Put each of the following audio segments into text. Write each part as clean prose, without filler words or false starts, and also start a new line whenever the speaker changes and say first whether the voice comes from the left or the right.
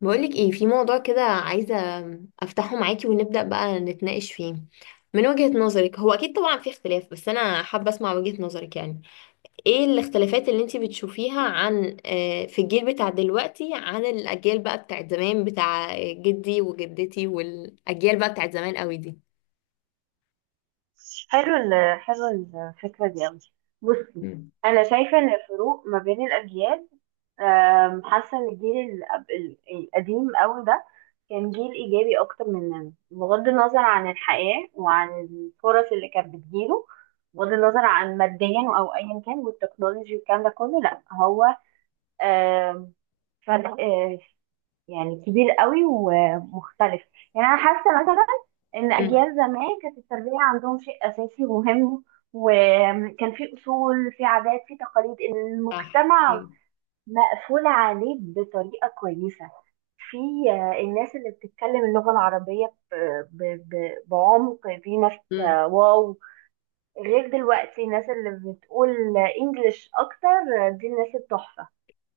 left: بقولك ايه؟ في موضوع كده عايزة افتحه معاكي ونبدأ بقى نتناقش فيه. من وجهة نظرك، هو اكيد طبعا في اختلاف بس انا حابة اسمع وجهة نظرك، يعني ايه الاختلافات اللي انتي بتشوفيها عن في الجيل بتاع دلوقتي عن الاجيال بقى بتاعت زمان بتاع جدي وجدتي، والاجيال بقى بتاعت زمان قوي دي.
right: حلو الفكرة دي أوي. بصي،
left: مم.
right: أنا شايفة إن الفروق ما بين الأجيال، حاسة إن الجيل القديم أوي ده كان جيل إيجابي أكتر مننا، بغض النظر عن الحياة وعن الفرص اللي كانت بتجيله، بغض النظر عن ماديا أو أيا كان والتكنولوجي والكلام ده كله. لأ، هو أم، فرق يعني كبير قوي ومختلف. يعني انا حاسه مثلا ان
left: امم.
right: اجيال زمان كانت التربيه عندهم شيء اساسي ومهم، وكان في اصول، في عادات، في تقاليد
left: صح.
right: المجتمع مقفول عليه بطريقه كويسه. في الناس اللي بتتكلم اللغه العربيه بعمق، في ناس
left: امم.
right: واو، غير دلوقتي الناس اللي بتقول انجليش اكتر، دي الناس التحفه.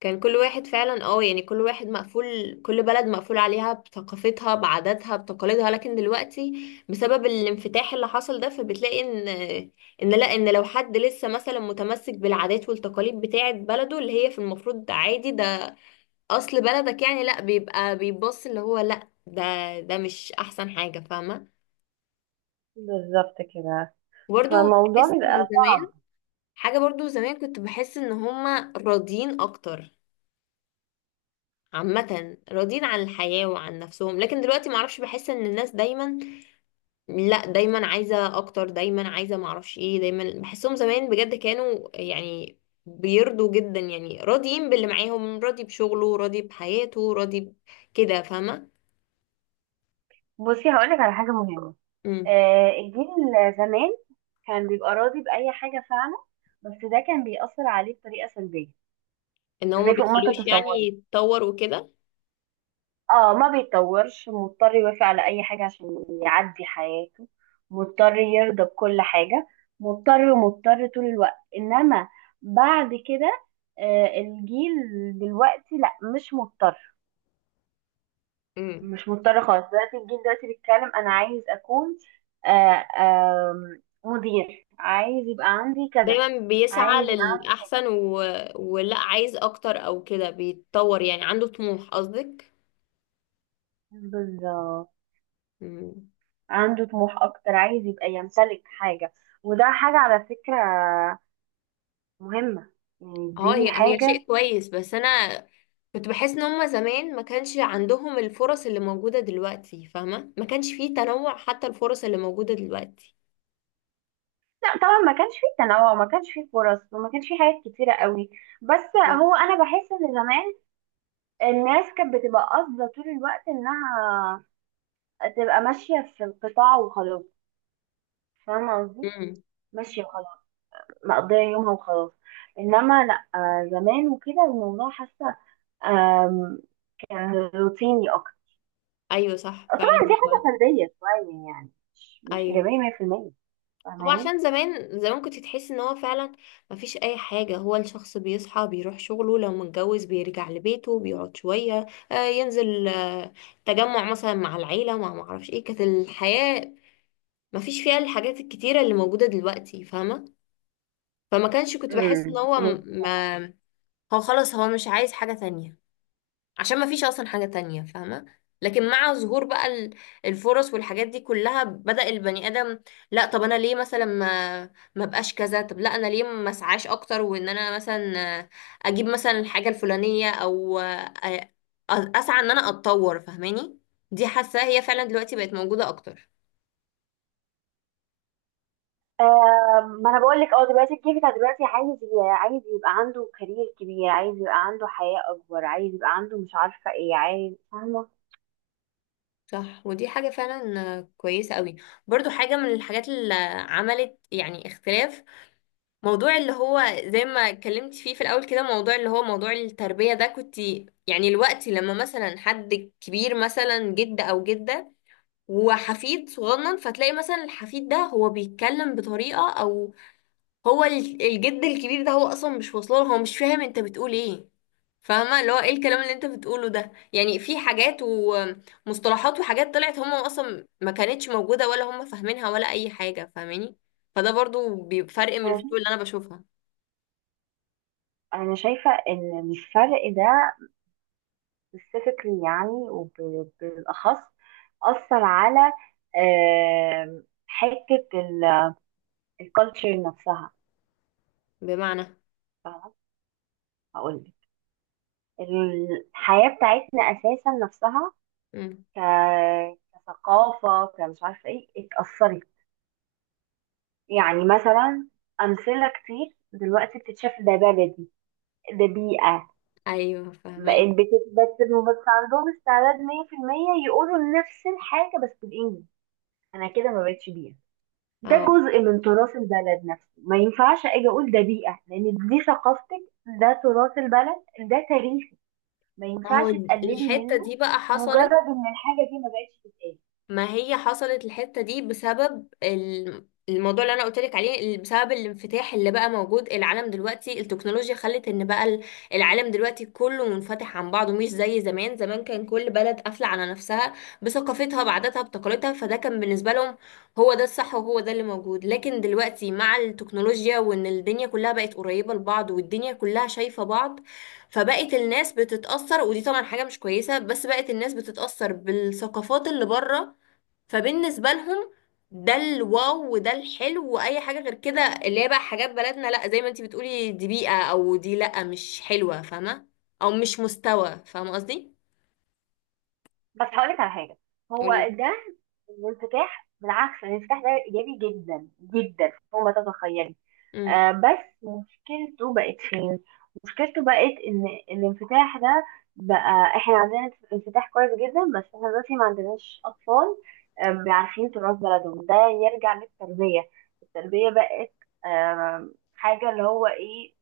left: كان كل واحد فعلا، يعني كل واحد مقفول، كل بلد مقفول عليها بثقافتها بعاداتها بتقاليدها. لكن دلوقتي بسبب الانفتاح اللي حصل ده، فبتلاقي ان لا، ان لو حد لسه مثلا متمسك بالعادات والتقاليد بتاعة بلده، اللي هي في المفروض عادي، ده اصل بلدك يعني، لا بيبقى بيبص اللي هو، لا ده ده مش احسن حاجة. فاهمة؟
right: بالظبط كده،
left: برضو
right: فالموضوع
left: بحس ان
right: بيبقى.
left: زمان حاجة، برضو زمان كنت بحس ان هما راضيين اكتر، عامة راضيين عن الحياة وعن نفسهم. لكن دلوقتي معرفش، بحس ان الناس دايما لا دايما عايزة اكتر، دايما عايزة معرفش ايه، دايما بحسهم زمان بجد كانوا يعني بيرضوا جدا، يعني راضيين باللي معاهم، راضي بشغله راضي بحياته راضي ب- كده. فاهمة؟
right: بصي، هقولك على حاجة مهمة.
left: امم.
right: الجيل زمان كان بيبقى راضي بأي حاجة فعلا، بس ده كان بيأثر عليه بطريقة سلبية.
left: ان هو ما
right: سلبية فوق ما
left: بيخلوش يعني
right: تتصوري.
left: يتطور وكده.
right: اه، ما بيتطورش. مضطر يوافق على أي حاجة عشان يعدي حياته، مضطر يرضى بكل حاجة، مضطر ومضطر طول الوقت. إنما بعد كده الجيل دلوقتي لا، مش مضطر.
left: امم.
right: مش مضطرة خالص. دلوقتي الجيل دلوقتي بيتكلم أنا عايز أكون آه، آم، مدير، عايز يبقى عندي كذا،
left: دايما بيسعى
right: عايز يبقى عندي.
left: للأحسن و... ولا عايز اكتر او كده، بيتطور، يعني عنده طموح قصدك؟
right: بالظبط.
left: امم.
right: عنده طموح أكتر، عايز يبقى يمتلك حاجة. وده حاجة على فكرة مهمة. يعني
left: اه،
right: دي
left: هي هي
right: حاجة.
left: شيء كويس، بس انا كنت بحس ان هما زمان ما كانش عندهم الفرص اللي موجودة دلوقتي، فاهمة؟ ما كانش فيه تنوع حتى، الفرص اللي موجودة دلوقتي.
right: لا، طبعا ما كانش فيه تنوع، ما كانش فيه فرص، وما كانش فيه حاجات كتيرة قوي. بس هو أنا بحس إن زمان الناس كانت بتبقى قاصدة طول الوقت إنها تبقى ماشية في القطاع وخلاص. فاهمة قصدي؟
left: امم.
right: ماشية وخلاص، مقضية يومها وخلاص. انما لا، زمان وكده الموضوع حاسة آم، كان روتيني اكتر.
left: ايوه صح فعلا.
right: طبعا دي
left: هو
right: حاجة فردية شوية، يعني مش
left: ايوه
right: ايجابية 100%.
left: هو،
right: فاهماني؟
left: عشان زمان زمان كنت تحس ان هو فعلا ما فيش اي حاجة، هو الشخص بيصحى بيروح شغله، لو متجوز بيرجع لبيته بيقعد شوية، آه ينزل آه تجمع مثلا مع العيلة، مع معرفش ايه. كانت الحياة ما فيش فيها الحاجات الكتيرة اللي موجودة دلوقتي، فاهمة؟ فما كانش، كنت بحس ان هو
right: امم
left: ما، هو خلاص هو مش عايز حاجة تانية عشان ما فيش اصلا حاجة تانية، فاهمة؟ لكن مع ظهور بقى الفرص والحاجات دي كلها، بدأ البني آدم لا، طب انا ليه مثلا ما ما بقاش كذا، طب لا انا ليه ما اسعاش اكتر، وان انا مثلا اجيب مثلا الحاجة الفلانية، او اسعى ان انا اتطور، فاهماني؟ دي حاسة هي فعلا دلوقتي بقت موجودة اكتر.
right: ما انا بقول لك، اه، دلوقتي الجيل بتاع دلوقتي عايز يبقى عنده كارير كبير، عايز يبقى عنده حياة اكبر، عايز يبقى عنده مش عارفة ايه عايز. فاهمة؟
left: صح، ودي حاجة فعلا كويسة قوي. برضو حاجة من الحاجات اللي عملت يعني اختلاف، موضوع اللي هو زي ما اتكلمت فيه في الأول كده، موضوع اللي هو موضوع التربية ده. كنت يعني الوقت لما مثلا حد كبير، مثلا جد أو جدة وحفيد صغنن، فتلاقي مثلا الحفيد ده هو بيتكلم بطريقة، أو هو الجد الكبير ده هو اصلا مش واصله له، هو مش فاهم انت بتقول ايه. فاهمه اللي هو ايه الكلام اللي انت بتقوله ده؟ يعني في حاجات ومصطلحات وحاجات طلعت، هم اصلا ما كانتش موجوده ولا هم فاهمينها، ولا اي حاجه، فاهماني؟ فده برضو بيفرق من
right: انا شايفة
left: الفيديو اللي انا بشوفها.
right: انا شايفة ان الفرق ده specifically، يعني وبالأخص، أثر على حتة الكالتشر نفسها.
left: بمعنى؟
right: فاهمة؟ هقول لك، الحياة بتاعتنا أساسا نفسها
left: مم.
right: ك... كثقافة، كمش عارفة إيه، اتأثرت. يعني مثلا، أمثلة كتير دلوقتي بتتشاف ده بلدي، ده بيئة،
left: ايوه فاهمك.
right: بقت بس عندهم استعداد 100% يقولوا نفس الحاجة بس بالإنجليزي. أنا كده ما بقتش بيئة. ده
left: اه،
right: جزء من تراث البلد نفسه، ما ينفعش اجي اقول ده بيئة، لان دي ثقافتك، ده تراث البلد، ده تاريخك، ما
left: ما هو
right: ينفعش تقللي
left: الحته
right: منه،
left: دي بقى
right: مجرد
left: حصلت.
right: ان الحاجة دي ما بقتش تتقال.
left: ما هي حصلت الحتة دي بسبب الموضوع اللي انا قلت لك عليه، بسبب الانفتاح اللي بقى موجود العالم دلوقتي. التكنولوجيا خلت ان بقى العالم دلوقتي كله منفتح عن بعضه، مش زي زمان. زمان كان كل بلد قافلة على نفسها بثقافتها بعاداتها بتقاليدها، فده كان بالنسبة لهم هو ده الصح وهو ده اللي موجود. لكن دلوقتي مع التكنولوجيا، وان الدنيا كلها بقت قريبة لبعض والدنيا كلها شايفة بعض، فبقت الناس بتتأثر، ودي طبعا حاجة مش كويسة، بس بقت الناس بتتأثر بالثقافات اللي بره. فبالنسبة لهم ده الواو وده الحلو، واي حاجة غير كده اللي هي بقى حاجات بلدنا، لا زي ما انتي بتقولي دي بيئة، او دي لا مش حلوة، فاهمة؟ او مش مستوى، فاهمة قصدي؟
right: بس هقولك على حاجة، هو
left: قولي.
right: ده الانفتاح. بالعكس، الانفتاح ده ايجابي جدا جدا فوق ما تتخيلي.
left: امم.
right: بس مشكلته بقت فين؟ مشكلته بقت ان الانفتاح ده بقى احنا عندنا انفتاح كويس جدا، بس احنا دلوقتي ما عندناش اطفال بيعرفين تراث بلدهم. ده يرجع للتربية. التربية بقت آه، حاجة اللي هو ايه.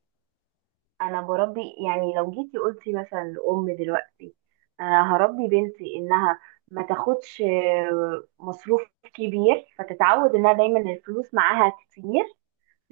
right: انا بربي، يعني لو جيتي قلتي مثلا لأم دلوقتي انا هربي بنتي انها ما تاخدش مصروف كبير فتتعود انها دايما الفلوس معاها كتير،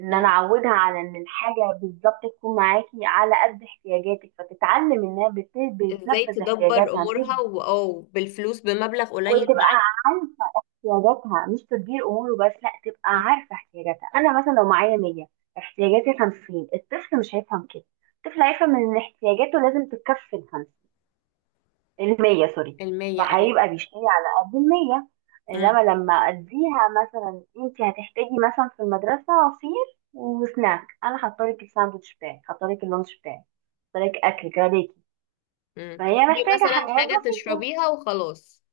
right: ان انا اعودها على ان الحاجه بالظبط تكون معاكي على قد احتياجاتك، فتتعلم انها
left: ازاي
right: بتنفذ
left: تدبر
right: احتياجاتها، مش
left: امورها او بالفلوس بمبلغ قليل، مع.
right: وتبقى عارفه احتياجاتها، مش تدبير اموره بس، لا تبقى
left: مم.
right: عارفه احتياجاتها. انا مثلا لو معايا 100، احتياجاتي 50، الطفل مش هيفهم كده. الطفل هيفهم ان احتياجاته لازم تتكفل 50. 100 سوري
left: المية، ايوه.
right: فهيبقى بيشتري على قد 100. انما
left: امم.
right: لما اديها مثلا، انت هتحتاجي مثلا في المدرسة عصير وسناك، انا حاطلك الساندوتش بتاعي، حاطلك اللانش بتاعي، حاطلك اكل كده ليكي.
left: امم.
right: فهي محتاجة
left: مثلا
right: حاجات
left: حاجة
right: بسيطة.
left: تشربيها وخلاص.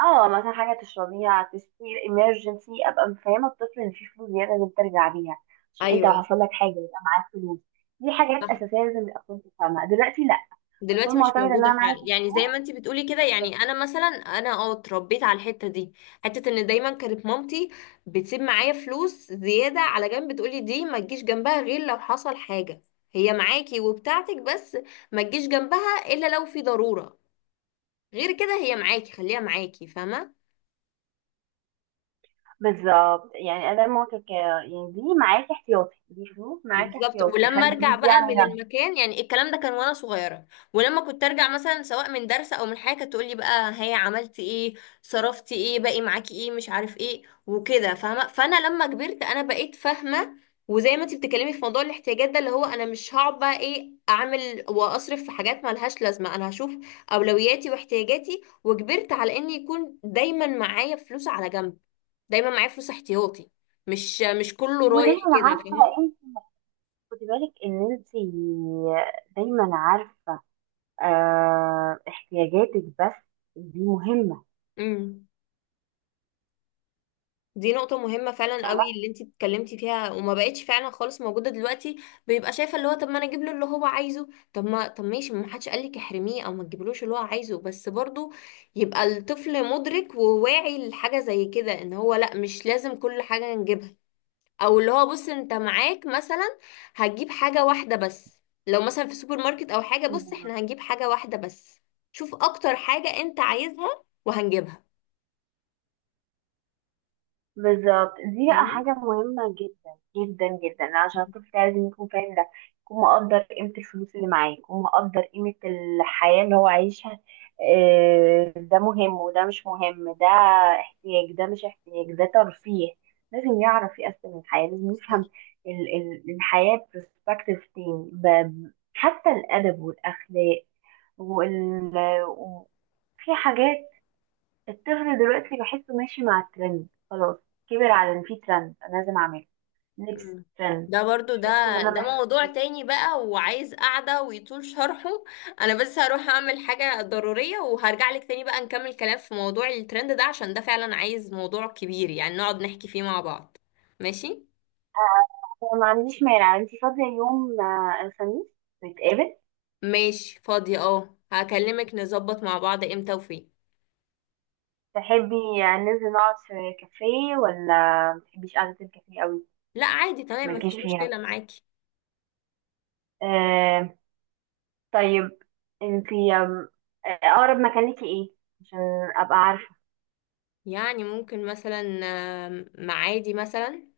right: اه، مثلا حاجة تشربيها، تسير emergency. ابقى مفهمة الطفل ان في فلوس زيادة لازم ترجع بيها، عشان انت لو
left: ايوه
right: حصل لك حاجة يبقى معاك فلوس. دي حاجات اساسية لازم الاطفال تفهمها. دلوقتي لا،
left: دلوقتي
right: الاطفال
left: مش
right: معتمدة ان
left: موجودة
right: انا معايا
left: فعلا يعني،
right: تليفون.
left: زي ما انتي بتقولي كده. يعني انا مثلا، انا اه اتربيت على الحتة دي، حتة ان دايما كانت مامتي بتسيب معايا فلوس زيادة على جنب، تقولي دي ما تجيش جنبها غير لو حصل حاجة، هي معاكي وبتاعتك بس ما تجيش جنبها الا لو في ضرورة. غير كده هي معاكي خليها معاكي، فاهمة؟
right: بالظبط، يعني أداء مواقف، يعني دي معاكي احتياطي، دي فلوس معاكي
left: بالظبط.
right: احتياطي،
left: ولما
right: خلي
left: ارجع
right: الفلوس دي
left: بقى
right: على
left: من
right: جنب.
left: المكان، يعني الكلام ده كان وانا صغيره، ولما كنت ارجع مثلا سواء من درس او من حاجه، كانت تقول لي بقى هي عملتي ايه، صرفتي ايه، باقي معاكي ايه، مش عارف ايه وكده، فاهمه؟ فانا لما كبرت انا بقيت فاهمه، وزي ما انت بتتكلمي في موضوع الاحتياجات ده، اللي هو انا مش هقعد بقى ايه اعمل واصرف في حاجات مالهاش لازمه. انا هشوف اولوياتي واحتياجاتي، وكبرت على ان يكون دايما معايا فلوس على جنب، دايما معايا فلوس احتياطي، مش كله رايح
right: ودايما
left: كده،
right: عارفة
left: فاهمه؟
right: انت، خدي بالك ان انت دايما عارفة احتياجاتك بس. دي مهمة.
left: امم. دي نقطة مهمة فعلا قوي اللي انتي اتكلمتي فيها، وما بقتش فعلا خالص موجودة دلوقتي. بيبقى شايفة اللي هو طب ما انا اجيب له اللي هو عايزه، طب ما طب ماشي، ما حدش قالك احرميه او ما تجيبلوش اللي هو عايزه، بس برضو يبقى الطفل مدرك وواعي لحاجة زي كده، ان هو لا مش لازم كل حاجة نجيبها، او اللي هو بص انت معاك مثلا هتجيب حاجة واحدة بس، لو مثلا في سوبر ماركت او حاجة بص
right: فاهمة؟
left: احنا هنجيب حاجة واحدة بس، شوف اكتر حاجة انت عايزها وهنجيبها.
right: بالظبط، دي بقى
left: فاهمة؟
right: حاجة مهمة جدا جدا جدا، عشان الطفل لازم يكون فاهم ده، يكون مقدر قيمة الفلوس اللي معاه، يكون مقدر قيمة الحياة اللي هو عايشها. ده مهم وده مش مهم، ده احتياج ده مش احتياج ده ترفيه. لازم يعرف يقسم الحياة، لازم يفهم الحياة برسبكتيف تاني، حتى الأدب والأخلاق وال... و- في حاجات. الطفل دلوقتي بحسه ماشي مع الترند خلاص. كبر على ان في ترند انا لازم اعمله. لبس
left: مم.
right: ترند،
left: ده برضو
right: مش لبس اللي
left: ده
right: انا
left: ده
right: محتاجه.
left: موضوع تاني بقى وعايز قعدة ويطول شرحه. انا بس هروح اعمل حاجة ضرورية وهرجع لك تاني بقى نكمل كلام في موضوع الترند ده، عشان ده فعلا عايز موضوع كبير يعني نقعد نحكي فيه مع بعض. ماشي.
right: أنا ما عنديش مانع. انتي فاضية يوم الخميس نتقابل؟
left: ماشي، فاضية اه، هكلمك نظبط مع بعض امتى وفين.
right: تحبي ننزل نقعد في كافيه، ولا ما تحبيش قعدة الكافيه قوي؟
left: لا عادي تمام،
right: مالكيش
left: مفيش
right: فيها.
left: مشكلة معاكي.
right: آه طيب، انتي آم، آه، اقرب مكان ليكي ايه، عشان ابقى عارفة؟
left: يعني ممكن مثلا، معادي مثلا.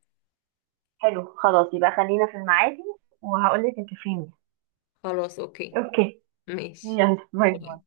right: حلو، خلاص يبقى خلينا في المعادي، وهقولك الكافيه مين.
left: خلاص اوكي.
right: اوكي.
left: ماشي.
right: يلا، باي باي.